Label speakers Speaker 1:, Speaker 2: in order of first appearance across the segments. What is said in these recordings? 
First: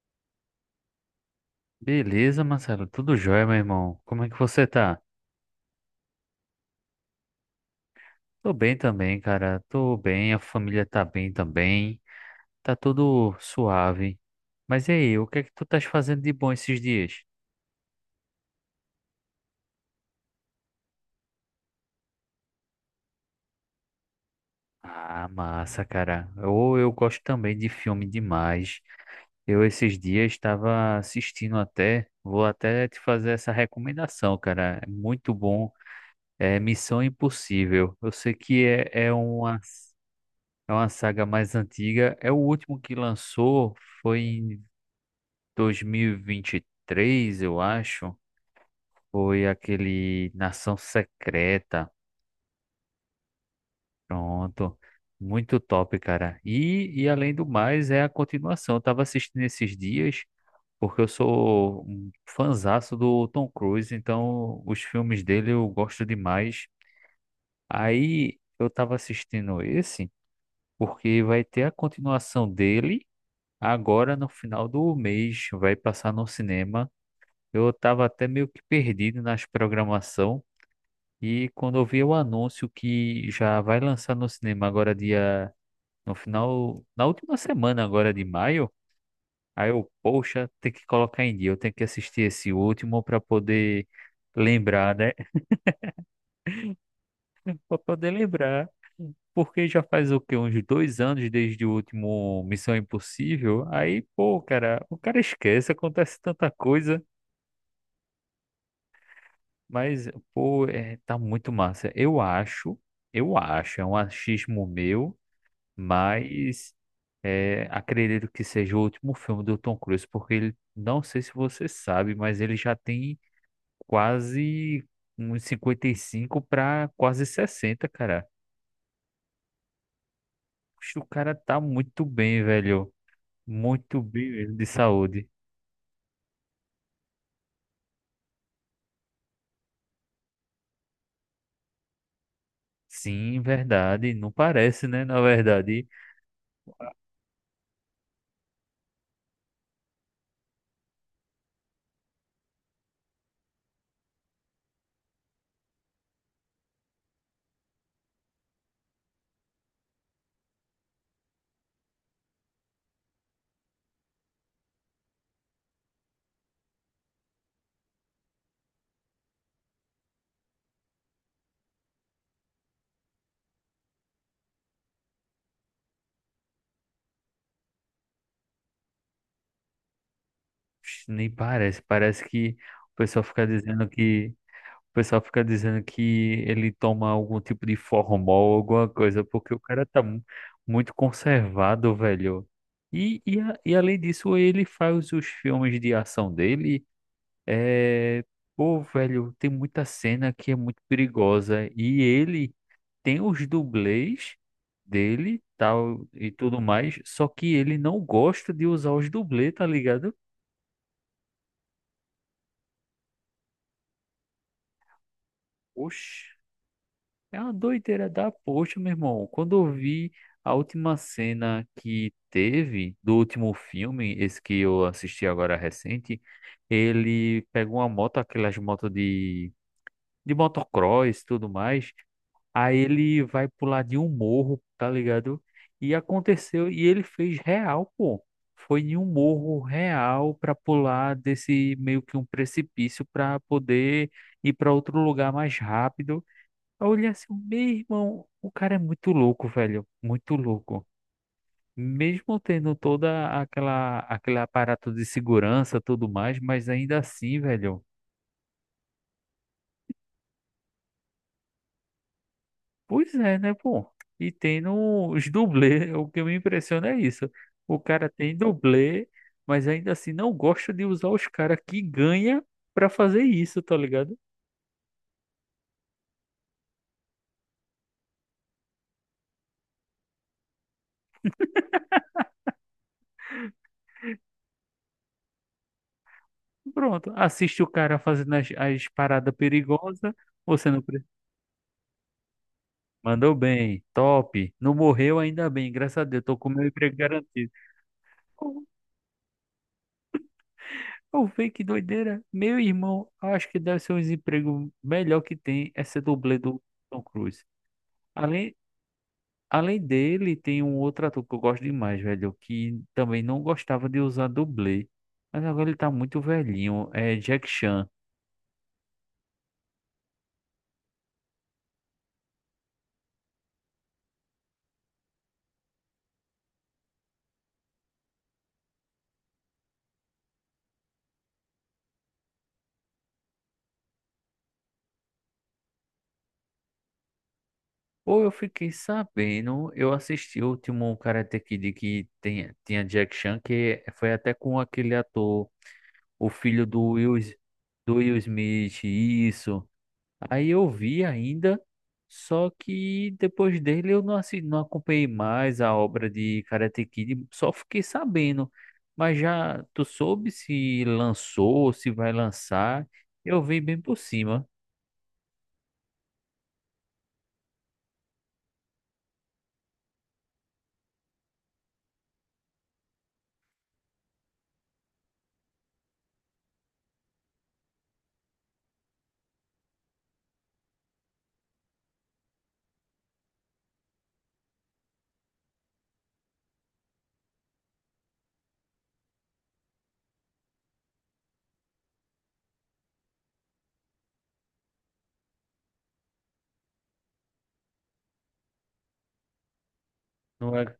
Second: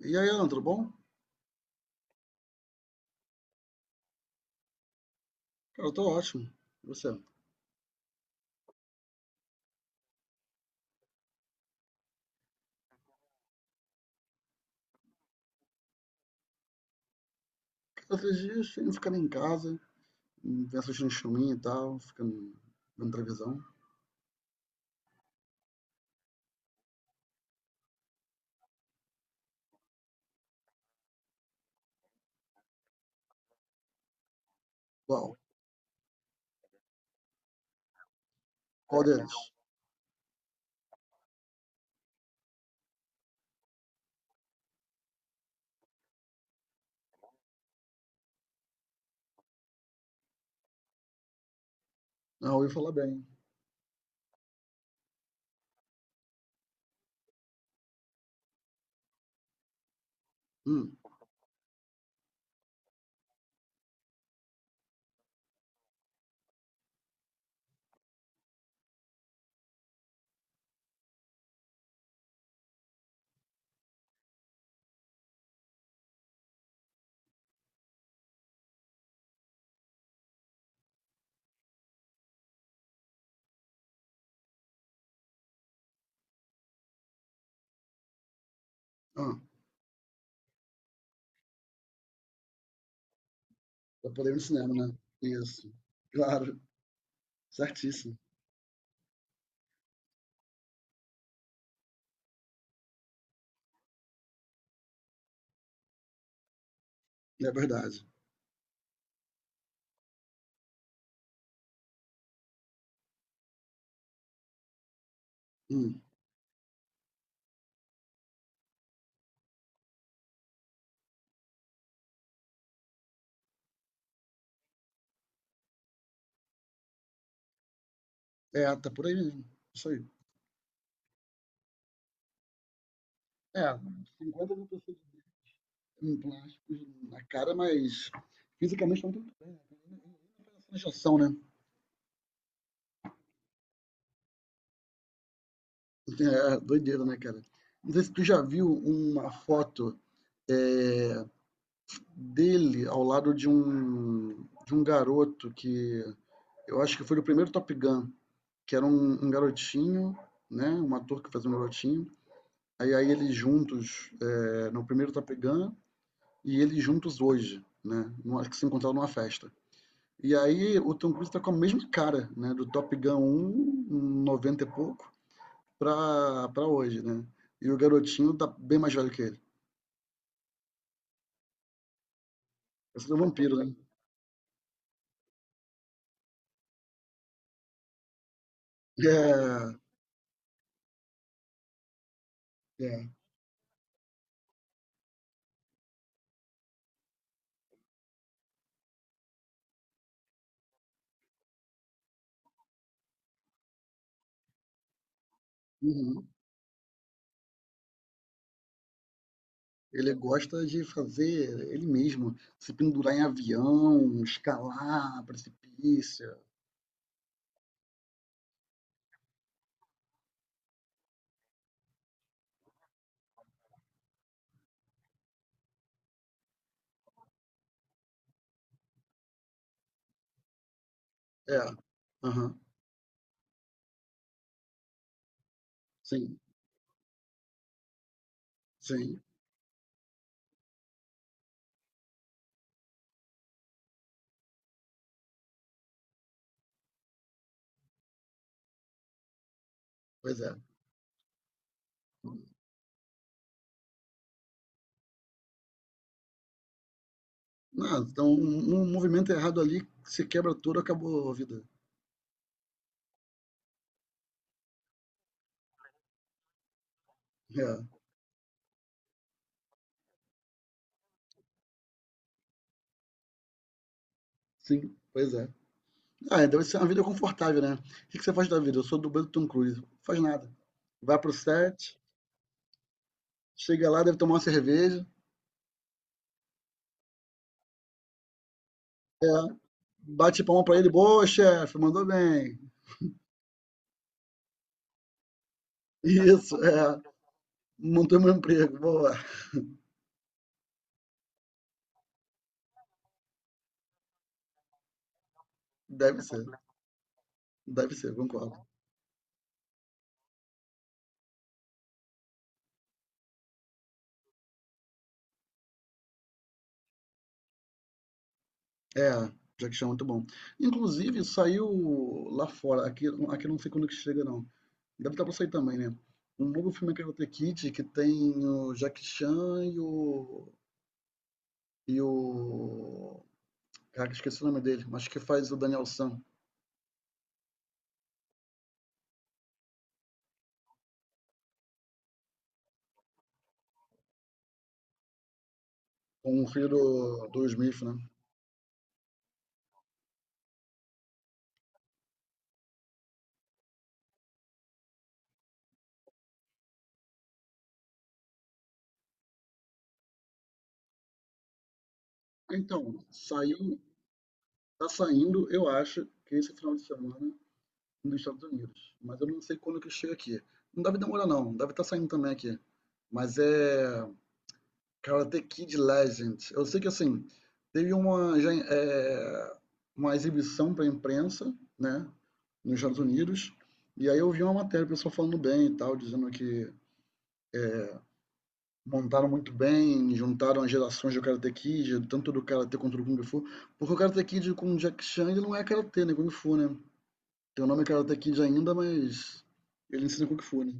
Speaker 1: E aí, Ana, tudo bom?
Speaker 2: Beleza, Marcelo, tudo jóia, meu irmão. Como é que você tá?
Speaker 1: Cara, eu tô ótimo. E você?
Speaker 2: Tô bem também, cara. Tô bem, a família tá bem também. Tá tudo suave. Mas e aí, o que é que tu estás fazendo de bom esses dias?
Speaker 1: Cara, esses dias eu ficando em casa, vendo assistindo um filminho e tal, ficando vendo televisão.
Speaker 2: Ah, massa, cara. Ou eu, gosto também de filme demais. Eu esses dias estava assistindo até, vou até te fazer essa recomendação, cara. É muito
Speaker 1: Uau,
Speaker 2: bom. É Missão Impossível. Eu sei que é,
Speaker 1: qual
Speaker 2: é
Speaker 1: deles?
Speaker 2: uma É uma saga mais antiga. É o último que lançou, foi em 2023, eu acho. Foi aquele Nação Secreta.
Speaker 1: Ah, ouvi falar bem.
Speaker 2: Pronto. Muito top, cara. E além do mais, é a continuação. Eu tava assistindo esses dias,
Speaker 1: Hum.
Speaker 2: porque eu sou um fanzaço do Tom Cruise, então os filmes dele eu gosto demais. Aí eu tava assistindo esse, porque vai ter a continuação dele. Agora, no final do mês, vai passar no cinema. Eu estava até meio que perdido nas programação e quando eu vi o anúncio que já vai lançar no cinema agora dia no final, na última semana agora de maio,
Speaker 1: Ah,
Speaker 2: aí eu, poxa, tem que colocar em dia, eu tenho que assistir esse último para poder
Speaker 1: pra poder ir no cinema, né?
Speaker 2: lembrar, né?
Speaker 1: Isso, claro,
Speaker 2: Para poder
Speaker 1: certíssimo.
Speaker 2: lembrar, porque já faz o quê? Uns dois anos desde o último Missão Impossível. Aí, pô, cara, o cara esquece, acontece tanta coisa.
Speaker 1: É verdade.
Speaker 2: Mas, pô, é, tá muito massa. Eu acho, é um achismo meu,
Speaker 1: Hum.
Speaker 2: mas é, acredito que seja o último filme do Tom Cruise, porque ele, não sei se você sabe, mas ele já tem quase uns 55 para quase 60 cara.
Speaker 1: É, tá por aí mesmo. Isso aí.
Speaker 2: Poxa, o cara tá muito bem, velho.
Speaker 1: É,
Speaker 2: Muito bem
Speaker 1: cinquenta
Speaker 2: mesmo de
Speaker 1: mil pessoas
Speaker 2: saúde.
Speaker 1: em plásticos na cara, mas fisicamente não tem muita diferença na injeção, né?
Speaker 2: Sim, verdade. Não parece, né? Na verdade,
Speaker 1: É, doideira, né, cara? Não sei se tu já viu uma foto é, dele ao lado de um garoto que eu acho que foi o primeiro Top Gun, que era um garotinho, né? Um ator que fazia um garotinho. Aí eles juntos no primeiro Top Gun e eles juntos hoje, né? Numa, que se encontraram numa festa. E aí o Tom Cruise tá com a mesma cara, né? Do Top Gun um um 90 e pouco, pra hoje, né? E o garotinho tá bem mais velho que ele.
Speaker 2: nem parece. Parece que o
Speaker 1: Esse é um
Speaker 2: pessoal fica
Speaker 1: vampiro, né?
Speaker 2: dizendo que. O pessoal fica dizendo que ele toma algum tipo de formol, alguma coisa, porque o
Speaker 1: É,
Speaker 2: cara tá muito conservado, velho.
Speaker 1: é.
Speaker 2: E, e além disso, ele faz os filmes de ação dele. É... Pô, velho, tem muita cena que é muito perigosa. E ele tem os dublês dele, tal,
Speaker 1: Uhum.
Speaker 2: e tudo mais. Só que ele não gosta de usar os dublês, tá
Speaker 1: Ele
Speaker 2: ligado?
Speaker 1: gosta de fazer ele mesmo, se pendurar em avião, escalar
Speaker 2: Oxi.
Speaker 1: precipício.
Speaker 2: É uma doideira da poxa, meu irmão. Quando eu vi a última cena que teve do último filme, esse que eu assisti agora recente, ele pega uma moto, aquelas motos de motocross e tudo
Speaker 1: É.
Speaker 2: mais,
Speaker 1: Aham.
Speaker 2: aí ele vai pular de um morro, tá ligado? E
Speaker 1: Sim,
Speaker 2: aconteceu, e ele fez real, pô. Foi em um
Speaker 1: sim.
Speaker 2: morro real pra pular desse meio que um precipício pra poder ir pra outro lugar mais rápido. Eu olhei assim, meu irmão, o cara é muito louco, velho, muito
Speaker 1: Pois é.
Speaker 2: louco. Mesmo tendo toda aquela aquele aparato de segurança, tudo mais, mas ainda assim, velho.
Speaker 1: Não, então um, movimento errado ali, se quebra tudo, acabou a vida.
Speaker 2: Pois é, né, pô? E tendo os dublês, o que me impressiona é isso. O
Speaker 1: É.
Speaker 2: cara tem dublê, mas ainda assim não gosta de usar os caras que ganha pra fazer isso, tá ligado?
Speaker 1: Sim, pois é. Ah, é, deve ser uma vida confortável, né? O que que você faz da vida? Eu sou dublê do Tom Cruise. Faz nada. Vai pro set, chega lá, deve tomar uma cerveja.
Speaker 2: Pronto, assiste o cara fazendo as
Speaker 1: É.
Speaker 2: paradas perigosas,
Speaker 1: Bate palma
Speaker 2: você
Speaker 1: pra
Speaker 2: não
Speaker 1: ele.
Speaker 2: precisa.
Speaker 1: Boa, chefe, mandou bem.
Speaker 2: Mandou bem, top. Não morreu ainda bem, graças a Deus. Tô com
Speaker 1: Isso,
Speaker 2: meu emprego
Speaker 1: é.
Speaker 2: garantido.
Speaker 1: Mantém meu
Speaker 2: Pô,
Speaker 1: emprego. Boa.
Speaker 2: eu vi que doideira. Meu irmão, acho que deve ser um emprego melhor que tem essa
Speaker 1: Deve
Speaker 2: dublê
Speaker 1: ser,
Speaker 2: do Tom Cruise.
Speaker 1: deve ser, concordo.
Speaker 2: Além, além dele, tem um outro ator que eu gosto demais, velho, que também não gostava de usar dublê. Mas agora ele tá muito velhinho, é Jack Chan.
Speaker 1: É, Jack Chan é muito bom. Inclusive, saiu lá fora, aqui, eu não sei quando que chega, não. Deve estar para sair também, né? Um novo filme que é o The Kid que tem o Jack Chan e o. E o. Caraca, esqueci o nome dele, mas que faz o Daniel San,
Speaker 2: Ou eu fiquei sabendo, eu assisti o último Karate Kid que tem, tinha Jack Chan, que foi até com aquele ator. O
Speaker 1: com o
Speaker 2: filho
Speaker 1: filho do Will Smith, né?
Speaker 2: do Will Smith, isso. Aí eu vi ainda, só que depois dele eu não, não acompanhei mais a obra de Karate Kid, só fiquei sabendo. Mas já tu soube se lançou, se vai lançar?
Speaker 1: Então,
Speaker 2: Eu vi
Speaker 1: saiu,
Speaker 2: bem por cima,
Speaker 1: tá saindo, eu acho, que esse final de semana dos Estados Unidos, mas eu não sei quando que chega aqui. Não deve demorar, não. Deve estar saindo também aqui. Mas é Karate Kid Legend. Eu sei que assim, teve já, uma exibição para a imprensa, né, nos Estados Unidos, e aí eu vi uma matéria, o pessoal falando bem e tal, dizendo que montaram muito bem, juntaram as gerações do Karate Kid, tanto do Karate quanto do Kung Fu, porque o Karate Kid com o Jack Chan ele não é Karate, né, Kung Fu, né? Tem o nome Karate Kid ainda, mas ele ensina Kung
Speaker 2: não
Speaker 1: Fu,
Speaker 2: é?
Speaker 1: né?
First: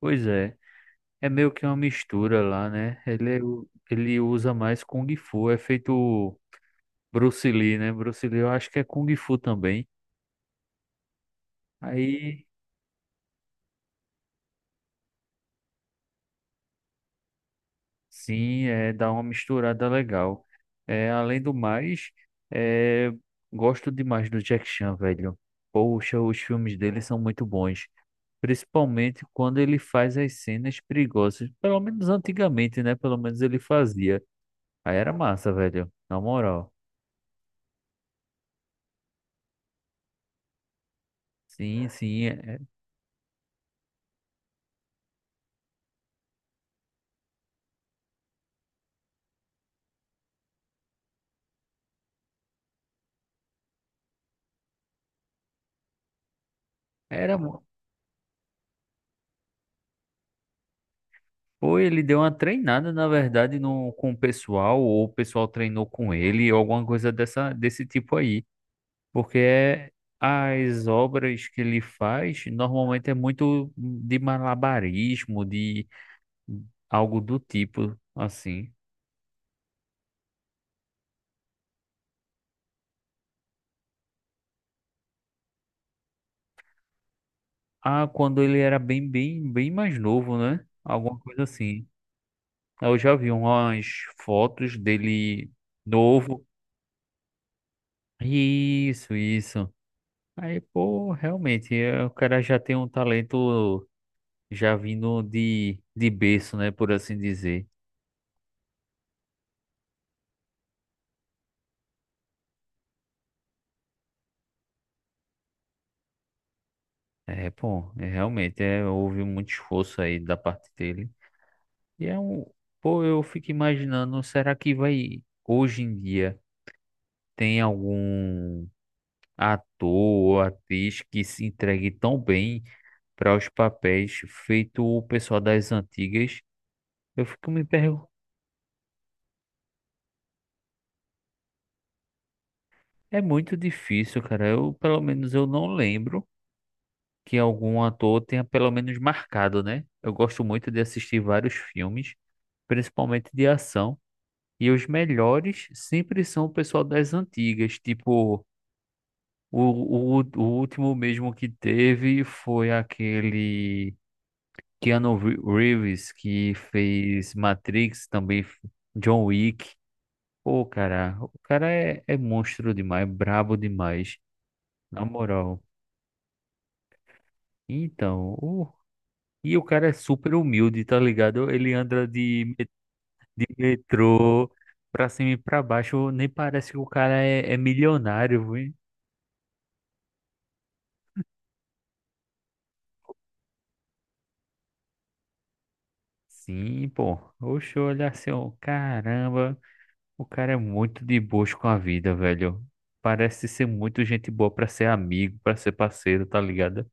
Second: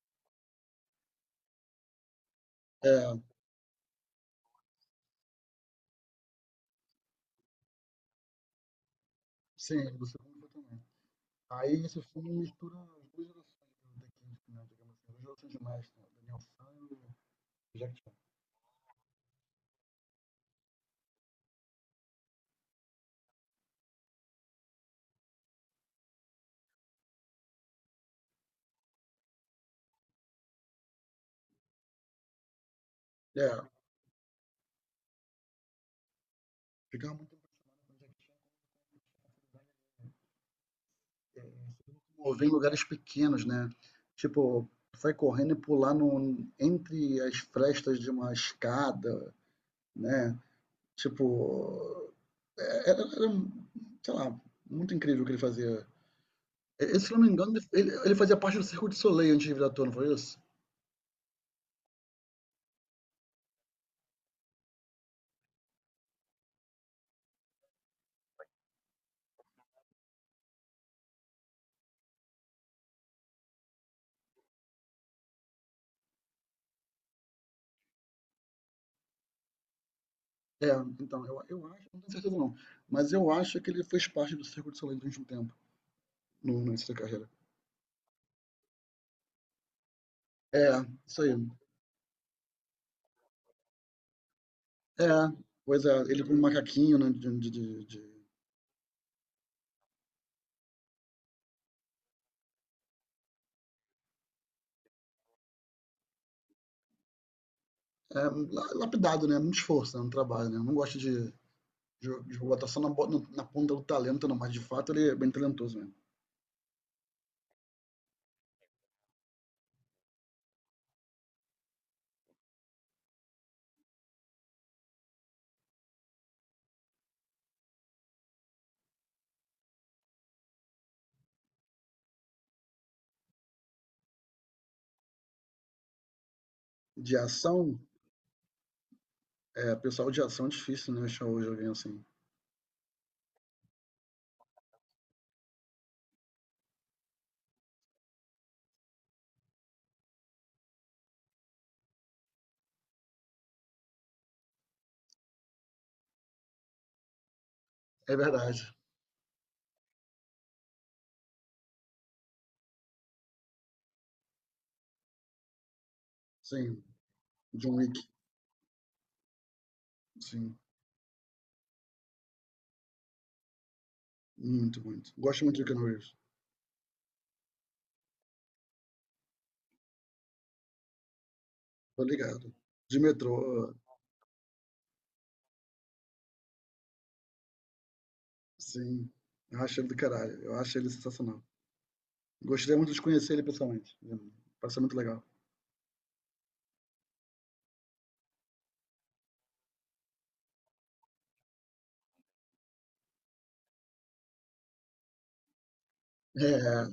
Speaker 2: Pois é, é meio que uma mistura lá, né?
Speaker 1: É,
Speaker 2: Ele, ele usa mais Kung Fu, é feito Bruce Lee, né? Bruce Lee eu acho que é Kung Fu também.
Speaker 1: sim, você segundo também. Aí esse filme
Speaker 2: Aí
Speaker 1: mistura as duas gerações do The Kid, né, digamos assim, as duas gerações de mestre, né, Daniel San e o Jack Chan.
Speaker 2: sim, é, dá uma misturada legal. É, além do mais, é, gosto demais do Jack Chan, velho. Poxa, os filmes dele são muito bons. Principalmente quando ele faz as cenas perigosas. Pelo menos antigamente, né? Pelo menos ele
Speaker 1: É,
Speaker 2: fazia. Aí era massa, velho. Na moral.
Speaker 1: ficava muito impressionado com o Jack Chan, como ele tinha facilidade de se
Speaker 2: Sim.
Speaker 1: mover em lugares pequenos, né? Tipo, sai correndo e pular no, entre as frestas de uma escada, né? Tipo, é, era, era, sei lá, muito incrível o que ele fazia. E- Esse, se não me
Speaker 2: Era.
Speaker 1: engano, ele, fazia parte do Circo de Soleil antes de virar ator, não foi isso?
Speaker 2: Pô, ele deu uma treinada, na verdade, no, com o pessoal, ou o pessoal treinou com ele, ou alguma coisa dessa, desse tipo aí. Porque é, as obras que ele faz normalmente é muito de malabarismo, de algo do tipo, assim.
Speaker 1: É, então, eu acho, não tenho certeza não, mas eu acho que ele fez parte do Circo de Soleil durante um tempo, no início da carreira.
Speaker 2: Ah, quando ele era bem mais novo, né?
Speaker 1: É,
Speaker 2: Alguma
Speaker 1: isso aí.
Speaker 2: coisa assim. Eu já vi umas fotos
Speaker 1: É,
Speaker 2: dele
Speaker 1: pois é, ele com um
Speaker 2: novo.
Speaker 1: macaquinho, né,
Speaker 2: Isso, isso. Aí, pô, realmente, é, o cara já tem um talento já vindo de berço, né? Por assim dizer.
Speaker 1: lapidado, né, muito esforço, né, no trabalho, né, não gosto de botar só na, na ponta do talento, não, mas de fato ele é bem talentoso mesmo.
Speaker 2: É, pô, é, realmente é, houve muito esforço aí da parte dele. E é um, pô, eu fico imaginando, será que vai, hoje em dia, tem algum ator ou atriz que se entregue tão bem para os papéis feito o pessoal das antigas?
Speaker 1: De
Speaker 2: Eu fico me
Speaker 1: ação,
Speaker 2: perguntando,
Speaker 1: é, pessoal de ação é difícil, né, achar hoje alguém assim.
Speaker 2: é muito difícil, cara. Eu, pelo menos, eu não lembro que algum ator tenha pelo menos marcado, né? Eu gosto muito de assistir vários filmes, principalmente de ação. E os melhores sempre são o pessoal das antigas,
Speaker 1: É
Speaker 2: tipo,
Speaker 1: verdade,
Speaker 2: o, o último mesmo que teve foi aquele Reeves, que
Speaker 1: sim,
Speaker 2: fez
Speaker 1: John Wick,
Speaker 2: Matrix, John Wick.
Speaker 1: sim,
Speaker 2: Pô, cara, o cara é, é monstro demais, brabo demais,
Speaker 1: muito,
Speaker 2: na
Speaker 1: muito. Gosto muito
Speaker 2: moral.
Speaker 1: do Keanu Reeves,
Speaker 2: Então, o cara é super humilde, tá ligado? Ele
Speaker 1: tô
Speaker 2: anda
Speaker 1: ligado. De
Speaker 2: de
Speaker 1: metrô,
Speaker 2: metrô pra cima e pra baixo, nem parece que o cara é, é milionário.
Speaker 1: sim, eu acho ele do caralho. Eu acho ele sensacional. Gostaria muito de conhecer ele pessoalmente. Parece muito legal.
Speaker 2: Sim, pô. Oxe, olha assim, ó, caramba, o cara é muito de boas com a vida, velho. Parece ser muito gente boa pra ser amigo, pra ser parceiro, tá
Speaker 1: É,
Speaker 2: ligado?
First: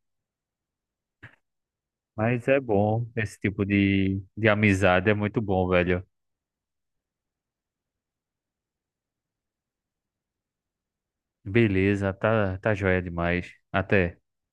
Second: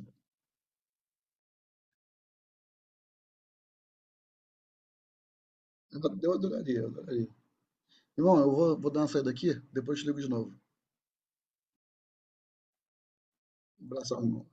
Speaker 2: Mas é bom, esse tipo de amizade é muito bom, velho.
Speaker 1: eu adoraria, eu adoraria. Irmão, eu vou dar uma saída aqui, depois te ligo de novo.
Speaker 2: Beleza, tá, tá joia demais.
Speaker 1: Um
Speaker 2: Até.
Speaker 1: abração.